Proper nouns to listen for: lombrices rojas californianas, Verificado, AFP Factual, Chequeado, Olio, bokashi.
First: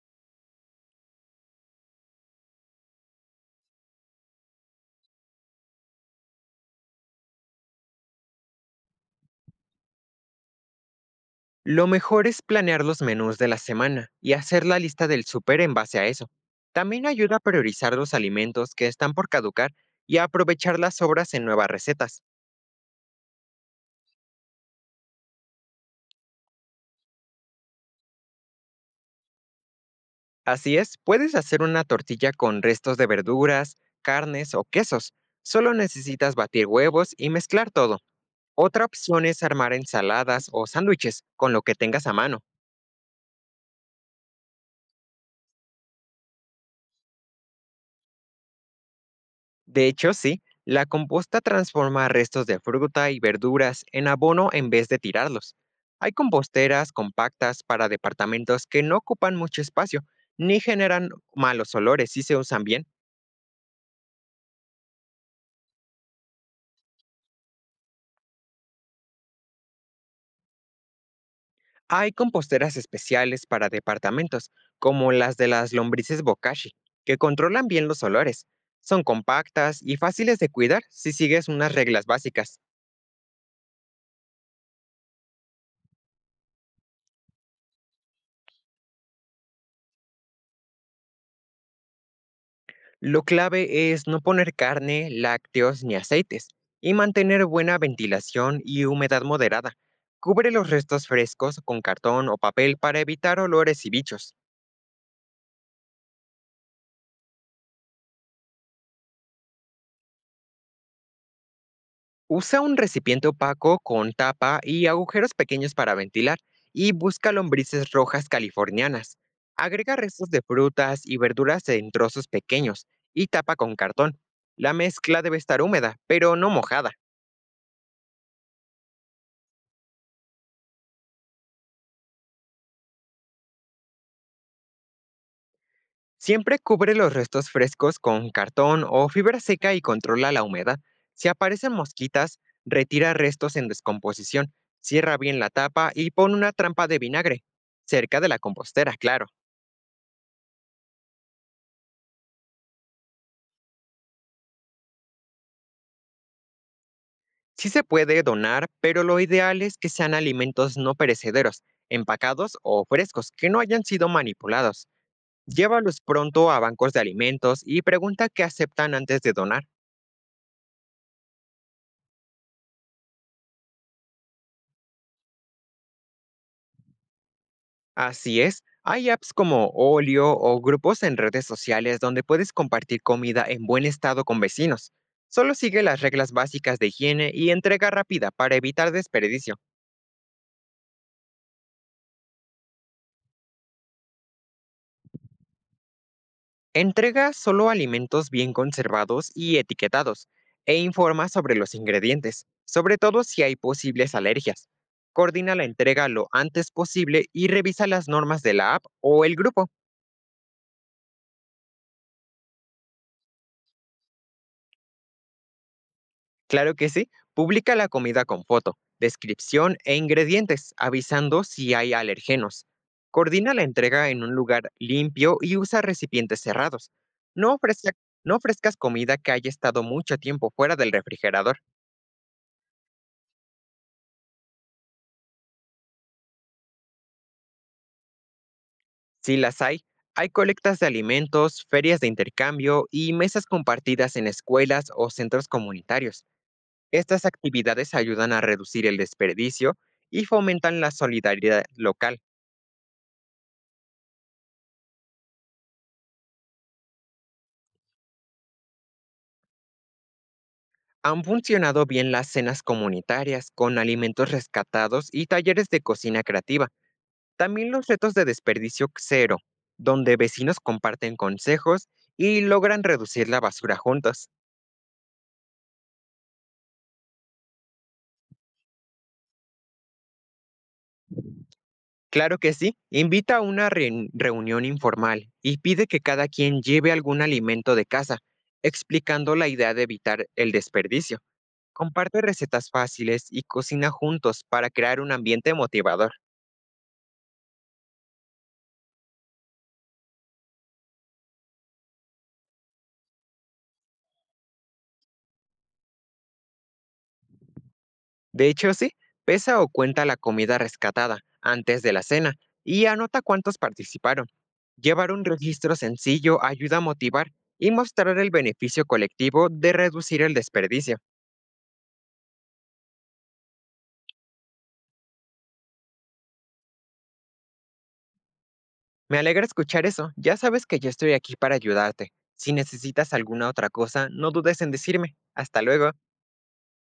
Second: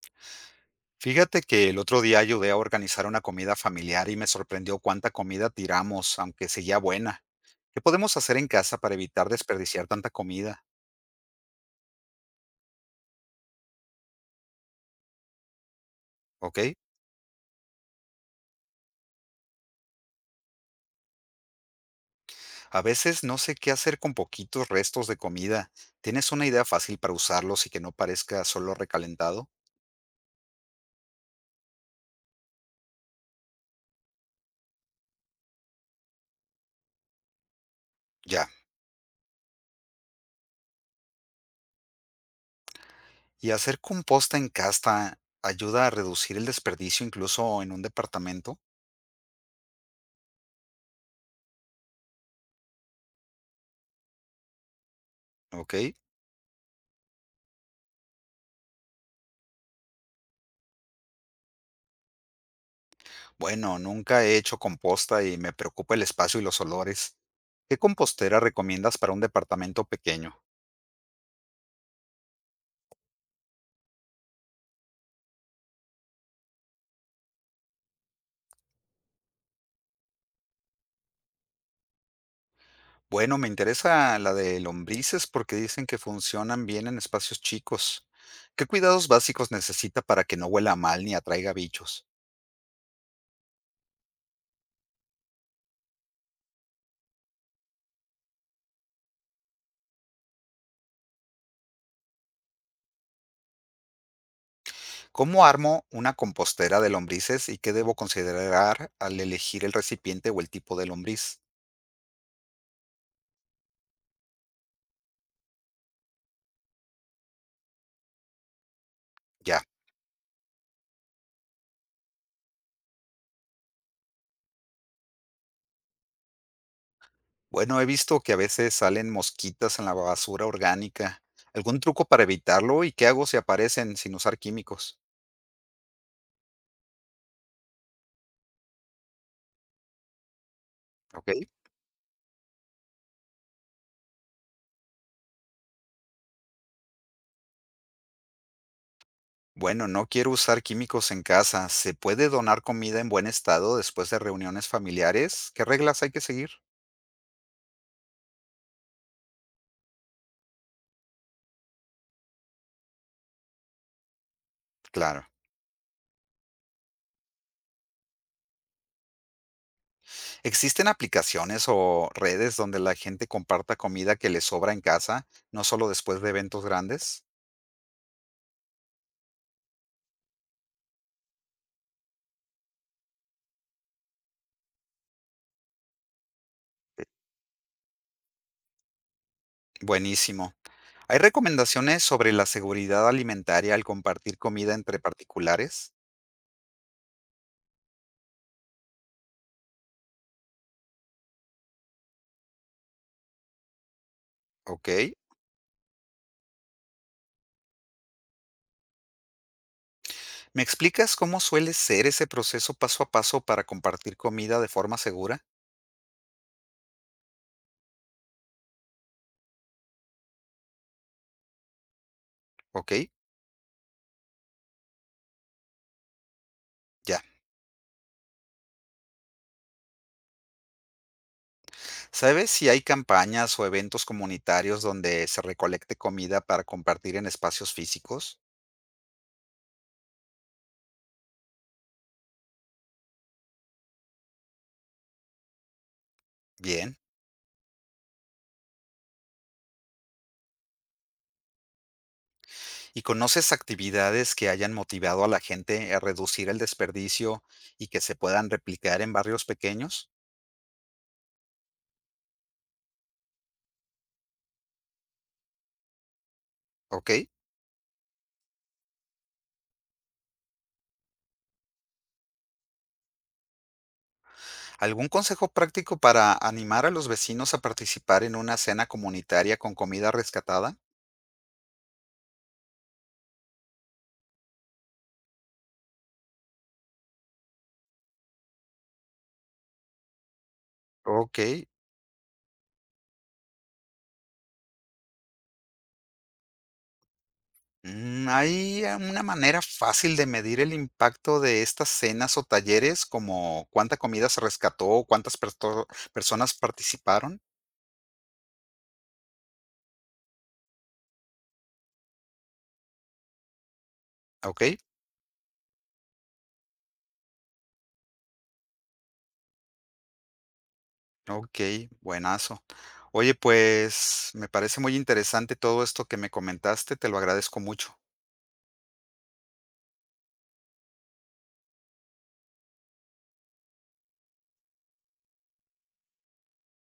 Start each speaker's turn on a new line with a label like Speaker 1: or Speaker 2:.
Speaker 1: Fíjate que el otro día ayudé a organizar una comida familiar y me sorprendió cuánta comida tiramos, aunque seguía buena. ¿Qué podemos hacer en casa para evitar desperdiciar tanta comida?
Speaker 2: Lo mejor es planear los menús de la semana y hacer la lista del súper en base a eso.
Speaker 1: ¿Ok?
Speaker 2: También ayuda a priorizar los alimentos que están por caducar y a aprovechar las sobras en nuevas recetas.
Speaker 1: A veces no sé qué hacer con poquitos restos de comida. ¿Tienes una idea fácil para usarlos y que no parezca solo recalentado?
Speaker 2: Así es, puedes hacer una tortilla con restos de verduras, carnes o quesos. Solo necesitas batir huevos y mezclar todo.
Speaker 1: Ya.
Speaker 2: Otra opción es armar ensaladas o sándwiches con lo que tengas a mano.
Speaker 1: ¿Y hacer composta en casa ayuda a reducir el desperdicio incluso en un departamento?
Speaker 2: De hecho, sí, la composta transforma restos de fruta y verduras en abono en vez de tirarlos.
Speaker 1: ¿Ok?
Speaker 2: Hay composteras compactas para departamentos que no ocupan mucho espacio ni generan malos olores si se usan bien.
Speaker 1: Bueno, nunca he hecho composta y me preocupa el espacio y los olores. ¿Qué compostera recomiendas para un departamento pequeño?
Speaker 2: Hay composteras especiales para departamentos, como las de las lombrices bokashi, que controlan bien los olores. Son compactas y fáciles de cuidar si sigues unas reglas básicas.
Speaker 1: Bueno, me interesa la de lombrices porque dicen que funcionan bien en espacios chicos. ¿Qué cuidados básicos necesita para que no huela mal ni atraiga bichos?
Speaker 2: Lo clave es no poner carne, lácteos ni aceites y mantener buena ventilación y humedad moderada. Cubre los restos frescos con cartón o papel para evitar olores y bichos.
Speaker 1: ¿Cómo armo una compostera de lombrices y qué debo considerar al elegir el recipiente o el tipo de lombriz?
Speaker 2: Usa un recipiente opaco con tapa y agujeros pequeños para ventilar y busca lombrices rojas californianas.
Speaker 1: Ya.
Speaker 2: Agrega restos de frutas y verduras en trozos pequeños y tapa con cartón. La mezcla debe estar húmeda, pero no mojada.
Speaker 1: Bueno, he visto que a veces salen mosquitas en la basura orgánica. ¿Algún truco para evitarlo y qué hago si aparecen sin usar químicos?
Speaker 2: Siempre cubre los restos frescos con cartón o fibra seca y controla la humedad. Si
Speaker 1: Ok.
Speaker 2: aparecen mosquitas, retira restos en descomposición, cierra bien la tapa y pon una trampa de vinagre, cerca de la compostera, claro.
Speaker 1: Bueno, no quiero usar químicos en casa. ¿Se puede donar comida en buen estado después de reuniones familiares? ¿Qué reglas hay que seguir?
Speaker 2: Sí se puede donar, pero lo ideal es que sean alimentos no perecederos, empacados o frescos, que no hayan sido manipulados.
Speaker 1: Claro.
Speaker 2: Llévalos pronto a bancos de alimentos y pregunta qué aceptan antes de donar.
Speaker 1: ¿Existen aplicaciones o redes donde la gente comparta comida que le sobra en casa, no solo después de eventos grandes?
Speaker 2: Así es, hay apps como Olio o grupos en redes sociales donde puedes compartir comida en buen estado con vecinos. Solo sigue las reglas básicas de higiene y entrega rápida para evitar desperdicio.
Speaker 1: Buenísimo. ¿Hay recomendaciones sobre la seguridad alimentaria al compartir comida entre particulares?
Speaker 2: Entrega solo alimentos bien conservados y etiquetados e informa sobre los ingredientes, sobre todo si hay posibles alergias.
Speaker 1: Ok.
Speaker 2: Coordina la entrega lo antes posible y revisa las normas de la app o el grupo.
Speaker 1: ¿Me explicas cómo suele ser ese proceso paso a paso para compartir comida de forma segura?
Speaker 2: Claro que sí, publica la comida con foto, descripción e ingredientes, avisando si hay alergenos.
Speaker 1: Ok.
Speaker 2: Coordina la entrega en un lugar limpio y usa recipientes cerrados.
Speaker 1: Ya.
Speaker 2: No, ofrezca- no ofrezcas comida que haya estado mucho tiempo fuera del refrigerador.
Speaker 1: ¿Sabes si hay campañas o eventos comunitarios donde se recolecte comida para compartir en espacios físicos?
Speaker 2: Si las hay, hay colectas de alimentos, ferias de intercambio y mesas compartidas en escuelas o centros comunitarios.
Speaker 1: Bien.
Speaker 2: Estas actividades ayudan a reducir el desperdicio y fomentan la solidaridad local.
Speaker 1: ¿Y conoces actividades que hayan motivado a la gente a reducir el desperdicio y que se puedan replicar en barrios pequeños?
Speaker 2: Han funcionado bien las cenas comunitarias con alimentos rescatados y talleres de cocina creativa.
Speaker 1: ¿Ok?
Speaker 2: También los retos de desperdicio cero, donde vecinos comparten consejos y logran reducir la basura juntos.
Speaker 1: ¿Algún consejo práctico para animar a los vecinos a participar en una cena comunitaria con comida rescatada?
Speaker 2: Claro que sí, invita a una reunión informal y pide que cada quien lleve algún alimento de casa, explicando la idea de evitar el desperdicio.
Speaker 1: Ok.
Speaker 2: Comparte recetas fáciles y cocina juntos para crear un ambiente motivador.
Speaker 1: ¿Hay una manera fácil de medir el impacto de estas cenas o talleres, como cuánta comida se rescató, cuántas personas participaron?
Speaker 2: De hecho, sí, pesa o cuenta la comida rescatada antes de la cena y anota cuántos participaron.
Speaker 1: Ok,
Speaker 2: Llevar un registro sencillo ayuda a motivar y mostrar el beneficio colectivo de reducir el desperdicio.
Speaker 1: ok, buenazo. Oye, pues me parece muy interesante todo esto que me comentaste, te lo agradezco mucho.
Speaker 2: Me alegra escuchar eso. Ya sabes que yo estoy aquí para ayudarte. Si necesitas alguna otra cosa, no dudes en decirme. Hasta luego.